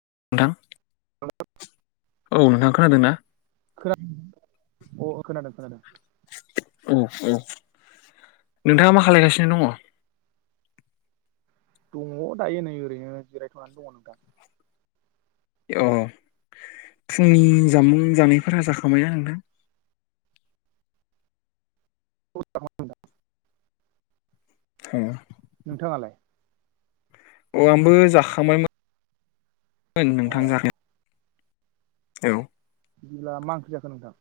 [unintelligible] [unintelligible] औ नोंथां खोनादों ना? खोनादों [unintelligible] अ अ खोनादों खोनादों औ औ नोंथाङा मा खालायगासिनो दङ? दङ दायो नै ओरैनो जिरायथ'नानै दङ [unintelligible] अ फुंनि जामुं जानायफोरा जाखांबायना नोंथां? [unintelligible] [unintelligible] नोंथांआलाय? औ आंबो जाखांबायमो [unintelligible] मोन अ नोंथां [unintelligible] औ बिदिब्ला मा ओंख्रिजाखो नोंथां?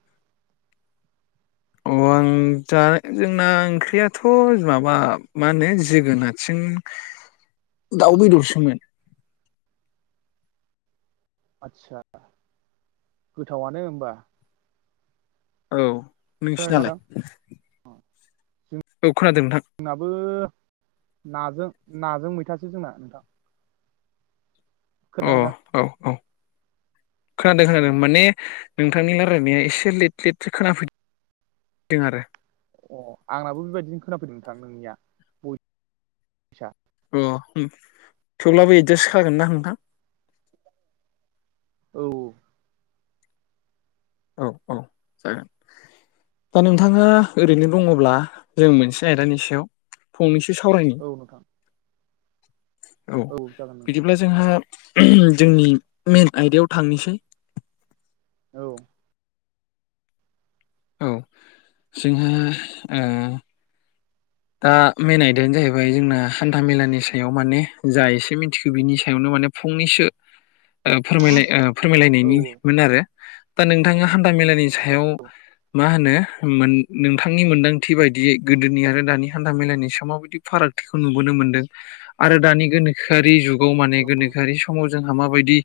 अ आं दा जोंना ओंख्रियाथ' माबा मा होनो जोगोनार सो उम दाउ बेदरसोमोन [inaudible] आदसा गोथावानो होमबा औ नोंसिनालाय? खोनादोंना नोंथां औ खोनादों नोंथां जोंनाबो नाजों नाजों मैथासो जोंना नोंथां अ खोनादों औ खोनादों खोनादों नोंथां माने नोंथांनि रायज्लायनाया एसे लेट लेटसो खोनाफै दों आरो अ आंनाबो बेबायदिनो खोनाफैदों नोंथां नोंनिया [unintelligible] अ उम थेवब्लाबो एदजास्ट खानागोन ना नोंथां औ औ औ जागोन दा नोंथाङा ओरैनो दङ'ब्ला जों मोनसे आयदानि सायाव फंनैस [unintelligible] सावरायनि औ औ नोंथां औ जागोन नोंथां बिदिब्ला जोंहा [unintelligible] जोंनि मेन आयदायाव थांनिसै औ औ जोंहा ओ दा मेेन आयदायानो जाहैबाय जोंना हान्था -मेलानि सायाव माने जा एसे मिनथिखो बिनि सायावनो माने फुंनैसो [unintelligible] ओ फोरमायलाय ओ औ फोरमायलायनायनिमोन आरो दा नोंथाङा हान्था मेलानि सायाव औ मा होनो मोन नोंथांनि मोन्दांथि बायदियै गोदोनि आरो दानि हान्था मेलानि समाव बिदि फारागथिखौ नुबोनो मोनदों आरो दानि गोनोखोआरि जुग औ माने गोनोखोआरि समाव जोंहा माबायदि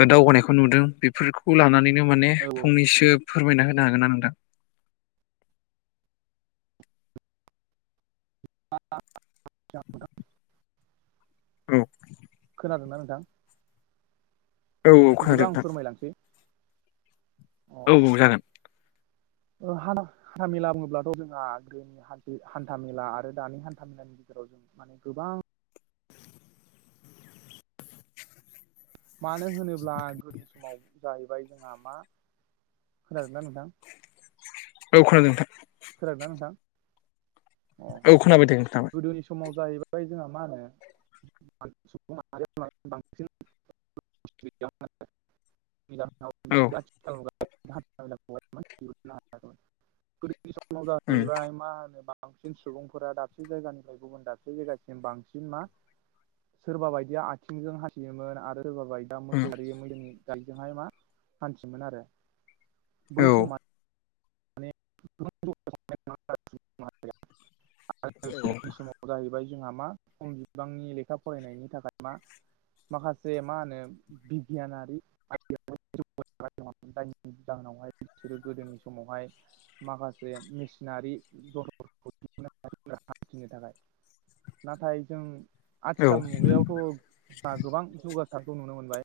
ओ दावगानायखो नुदों बेफोरखौ लानानै नो माने औ फंनैसो फोरमायना होनो हागोन ना नोंथां? [unintelligible] औ खोनादों ना नोंथां? औ औ बिदिबा खोनादों आं नोंथां फोरमायलांसै अ औ औ जागोन ओ [unintelligible] मेला बुङोब्लाथ' जोंहा गोदो [unintelligible] [unintelligible] माने गोबां मानो होनोब्ला गोदोनि समाव जाहैबाय जोंहा मा खोनादोंना नोंथां औ खोनादों नोंथां खोनादों ना नोंथां अ औ खोनाबाय दे खोनाबाय गोदोनि समाव जाहैबाय जोंहा मा होनो बांसिन औ [unintelligible] [unintelligible] [unintelligible] सम [unintelligible] मा उम होनो मा बांसिन सुबुंफोरा दाबसे जायगानिफाय गुबुन दाबसे जायगासिम बांसिन मा सोरबा बायदिया आथिंजों हानथियोमोन आरो सोरबा बायदिया उम औ मोसौ गारि मैसोनि गारिजोंहाय मा हान्थियोमोन आरो बै औ समा [unintelligible] समावनो जाहैबाय जोंहा मा खम बिबांनि लेखा फरायनायनि थाखाय मा माखासे मा होनो बिगियानारि आयदा [unintelligible] बिसोरो गोदोनि समावहाय माखासे मेसिनारि [unintelligible] हान्थिनो थाखाय नाथाय जों औ आथिखाल मुगायावथ' जोंहा गोबां जौगासारखौ नुनो मोनबाय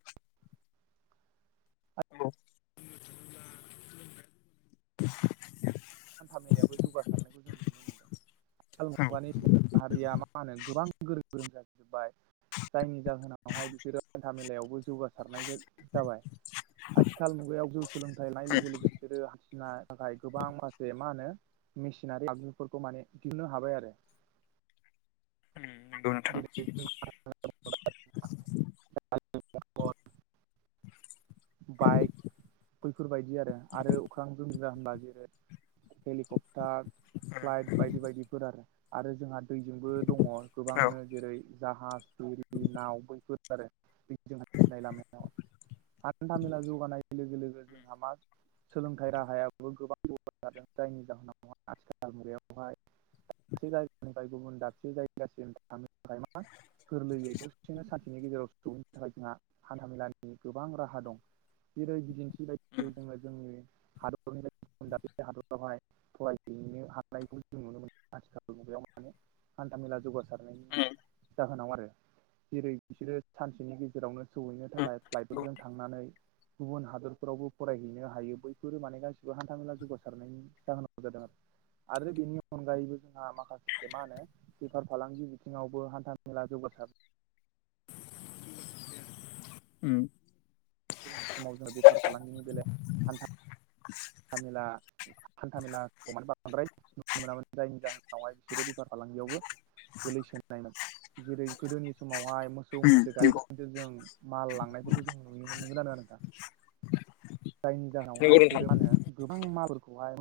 औ [unintelligible] [unintelligible] हान्था मेलायाबो जौगासारनायखौ जों नुनो मोनदों आथिखाल औ मुगानि सुबुं माहारिया मा मा होनो गोबां गोरों गोरों जाजोब्बाय जायनि जाहोनावहाय बिसोरो हान्था मेलायावबो जौगासारनायजों जाबाय आथिखाल मुगायाव गोजौ सोलोंथाइ लानाय लोगो लोगो बिसोरो हा [unintelligible] गोबांं मान बे मा होनो मेसिनारि आगजुफोरखौ माने दिहुननो हाबाय आरो उम नोंगौ नोंथां जेरै [unintelligible] [unintelligible] बाइक बैफोरबायदि आरो आरो अख्रां जोमग्रा होनबा जेरै हेलिकप्टार फ्लाइट बायदि बायदिफोर आरो आरो जोंहा दैजोंबो दङ औ गोबांनो जेरै जाहाज एरि नाव बैफोर आरो बे जोंहा मिथिनाय लामाव हानन्थाामेला जौगानाय लोगो लोगो जोंहा मा सोलोंथाइ राहायाबो गोबां जगार जादों। जायनि जाहोनाव आलरहाय। द जायगानिफ्राय गुबुन दाबसे जायगासिम थानो थाखाय मा गोरलैयै दसेनो स नि गेजेराव सहैनो थाखाय जोंहा हान्था मेलानि गोबां राहा दं जेरै बायदिदों जोंनि हादरनिफ्राय दा बे हादरावहाय फरायफैनो हानायखौ जों नुनो मोनो आथिखाल हान्थामेला जैगासार ‌उम ज आरो जेरै बिसोरो सानसेनि गेजेरावनो सौहैनो उम थाखाय फ्लाइटफोरजों थांनानै गुबुन हादोर फोरावबो फरायहैनो हायो बैफोरो माने गासिबो हान्था मेला जौगासारनायनि जाहोनाव जादों आरो। आरो बेनि अनगायैबो जोंहा माखासे मा होनो बेफार फालांगि बिथिङावबो हान्था मेला जौ [inaudible] उम। बेनि समाव जोङो बेफार फालांगिनि बेलायाव हान्था हान्थामेला हान्था मेला माने बांद्राय नुनो मोनामोन जायनि जाहोनावहाय बिसोरो बेफार फालांगियावबो गोलैसोनायमोन जेरै गोदोनि समावहाय मोसौ मैसो गायदों जों माल लांनायफोरखौ जों नुनो मोनगोन आरो दा जायनि जाहोनाव नंगौ नोंथां आसोरो मो गोबां। माबोरफोरखौहाय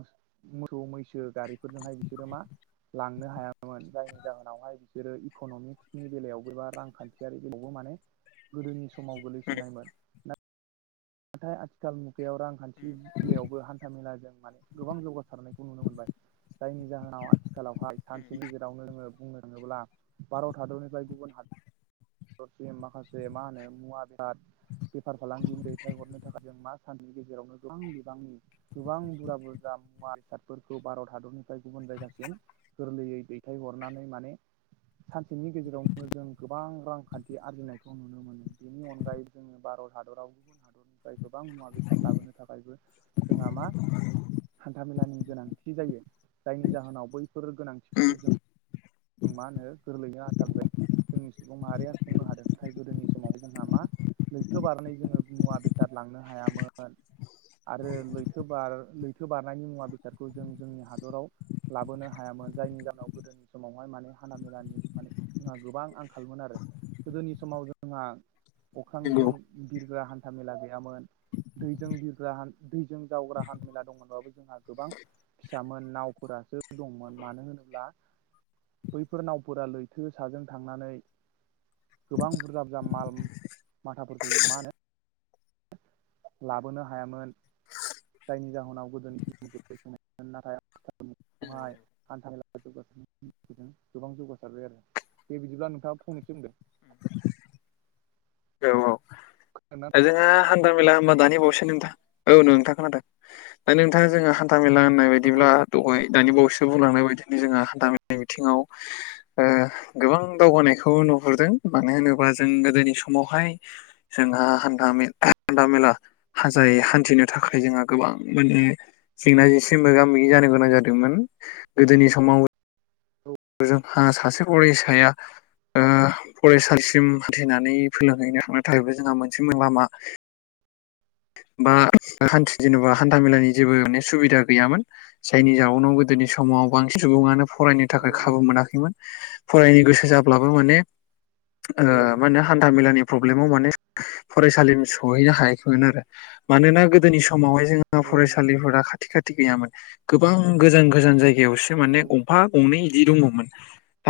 मोसौ मैसो गारिफोरजोंहाय बिसोरो मा लांनो हायामोन जायनि जाहोनावहाय बिसोरो इक'नमिक्सनि बेलायावबो बा रांखान्थियारि बेलायावबो माने गोदोनि समाव गोलैसोनायमोन नाथाय आथिखाल मुगायाव रांखान्थिलायावबो हान्थामेलाजों माने गोबां जौगासारनायखौ नुनो मोनबाय। जायनि जाहोनाव आथिखालावहाय सानसेनि गेजेरावनो नोङो बुंनो थाङोब्ला भारत हादरनिफ्राय गुबुन हादर। हरसिम माखासे मा होनो मुवा बेराद बेफार फालांगि। फथ हरनो थाखाय जों मा साननि गेजेरावनो गोबां बिबांनि गोबां बुरजा बुरजा मुवा बेसादफोरखौ। भारत हादरनिफ्राय गुबुन जायगासिम गोरलैयै दैथायहरनानै माने सानसेनि गेजेरावनो जों गोबां रांखान्थि आरजिनायखौ नुनो मोनो बेनि अनगायै जोङो भारत भारत हादराव गुबुन हादरनिफ्राय गोबां मुवा बेसाद लाबोनो थाखायबो जोंहा मा हान्थामेलानि गोनांथि जायो जायनि जाहोनाव बैफोर गोनांथिफोरखौ जों जों मा होनो गोरलैनो हथाबगोन जोंनि सुबुं माहारिया बुंनो हादों नाथाय गोदोनि समाव जोंहा मा लैथो बारनानै जोङो मुवा बेसाद। लांनो हायामोन आरो लैथो बार लैथो बारनायनि मुवा बेसादखौ जों जोंनि हादराव लाबोनो हायामोन जायनि जाहोनाव गोदोनि समावहाय माने हाना मेलानि माने जोंहा गोबां आंखालमोन आरो गोदोनि समाव जोंहा नंगौ अख्रांजों बिरगा हान्थामेला गैयामोन। दैजों बिरग्रा दैजों जावग्रा हान् मेला दंमोनबाबो जोंहा गोबां फिसामोन नावफोरा। दंमोन मानो होनोब्ला बैफोर नावफोरा लैथो साजों थांनानै गोबां बुरजा बुरजा माल माथाफोरखौ मा होनो लाबोनो हायामोन जायनि जाहोनाव गोदोनि सम गोन नाथाय हाय हान्थ ग गोबां जौगासारबाय आरो बे बिदिब्ला नोंथाङा फंनैसो होनदों उम औव बुंदो औव जोंहा हान्था मेला खोनादोंना होनबा औ दानि दे बावसो नोंथां औव नोंथां खोनादों दा नोंथाङा जोङो हान्था मेला होननाय बायदिब्ला दहाय दानि बावैसो बुंलांनाय बदिनो जोंहा गामिनि बिथिङाव ओ गोबां दावगानायखौ नुहुरदों मानो होनोबा जों गोदोनि सम समावहाय जोंहा हानथा हान्था मेला हाजायै हान्थिनो थाखाय जोंहा गोबां बां माने जेंना जेंसि मोगा मोगि जानो गोनां जादोंमोन गोदोनि समाव जोंहा सासे अरिसाया ओ फरायसालिसिम हानथिनानै [unintelligible] थाखायबो जोंहा मोनसे [unintelligible] लामा [unintelligible] बा हानथिनो जेनेबा हान्था मेलानि जेबो माने सुबिदा गैयामोन जायनि जावनाव गोदोनि सम समाव बांसिन सुबुङानो फरायनो औ थाखाय खाबु मोनाखैमोन फरायनो गोसो जाब्लाबो माने ओ औ मा मोनो हान्था मेलानि प्रल्बिमाव माने फरायसासिम सहैनो हायाखैमोन आरो मानोना गोदोनि समावहाय जोंहा फरायसालिफोरा खाथि खाथि गैयामोन गोबां गोजान गोजान जायगायावसो माने गंफा गंनै एदि दंमोन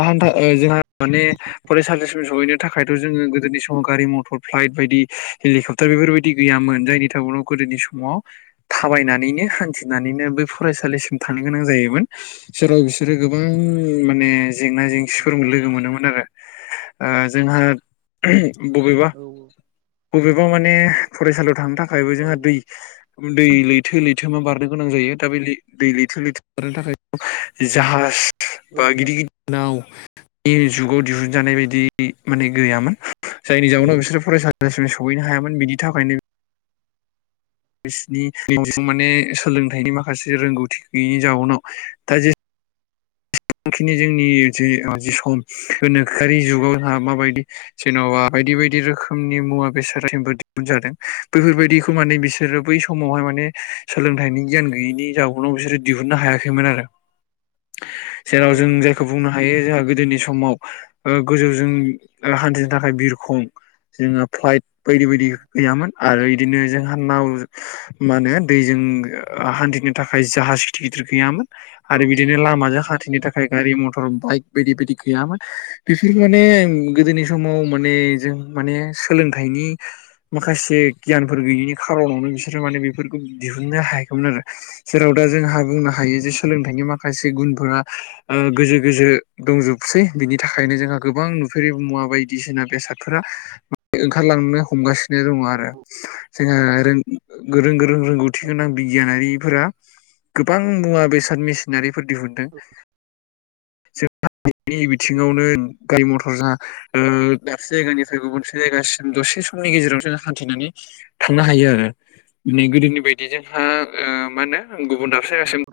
[unintelligible] जोंहा माने फरायसालिसिम सहैनो थाखायथ जोंङो गोदो गोदोनि समाव गारि मटर फ्लाइट बायदि हेलिकप्टार बेफोरबायदि गैयामोन जायनि उनाव गोदोनि समाव थाबायनानैनो हान्थिनानैनो बै फरायसालिसिम थां गोनां जायोमोन जेराव बिसोर बिसोरो गोबां माने जेंना जेंसिफोर लोगो मोनोमोन आरो। ओ जोंहा बबेबा औ बबेबा माने फरायसालियाव थांनो थाखायबो औ जोंहा दै दै लैथो लैथो लैथोमा बारनो गोनां जायो दा बे दै लैथो लैथो बारनो थाखाय जाहाज बा औ गिदिर खोनादों गिदिर नावनि जुगाव दिहुनजानाय बायदि माने गैयामोन। जायनि जाउनाव औ बिसोरो फरायसालिसिम सहैनो हायामोन बिनि थाखायनो बिसिनि माने सोलोंथाइनि माखासे रोंगौथि गैयैनि जाउनाव दा जे थांखिनि जोंनि जे जि सम गोनोखोआरि जुगाव जोंहा माबायदि जेन'बा बायदि बायदि रोखोमनि मुवा बेसाद दिहुन जादों बैफोरबायदिखौ माने बिसोरो बै समावहाय माने सोलोंथाइनि गियान गैयैनि जाउनाव बिसोरो दिहुननो हायाखैमोन आरो। [unintelligible] जेराव जों औ नंगौ जायखौ नोंथां बुंनो हायो जोंहा गोदोनि बे समाव ओ गोजौजों हान्थिनो थाखाय बिरखं जोङो फ्लाइट बायदि बायदि औ गैयामोन। आरो इदिनो जोंहा नाव मा होनो दैजों हान्थिनो थाखाय जाहाज गिदिर गिदिर गैयामोन आरो औ बिदिनो नंगौ नंगौ लामाजों नोंथां हानथ थाखाय गारि मथर बाइक बायदि बायदि गैयामोन बिसोर माने गोदोनि समाव माने माने सोलोंथाइनि माखासे गियानफोर गैयैनि खारनावनो बिसोरो माने बेफोरखौ दिहुननो हायाखैमोन आरो जेराव दा जोंहा बुंनो हायो जे सोलोंथाइनि माखासे गुनफोरा ओ गोजौ गोजौ दंजोबसै बिनि थाखायनो जोंहा गोबां नुफेरै मुवा बायदिसिना बेसाद बेसादफोरा ओंखारलांनो हमगासिनो दङ आरो जोंहा रों गोरों गोरों रोंगौथि गोनां बिगियानारिफोरा गोबां मुवा बेसाद मेसिनारिफोर दिहुनदों। [unintelligible] बेनि बिथिङावनो गारि मथर जा ओ दाबसे जायगानिफ्राय गुबुनसे जायगासिम दसे एसे समनि गेजेराव जो हान्थिनानै थांनो हायो आरो बे गोदोनि बायदि जोंहा ओ मा होनो गुबुन दाबसे जायगासिम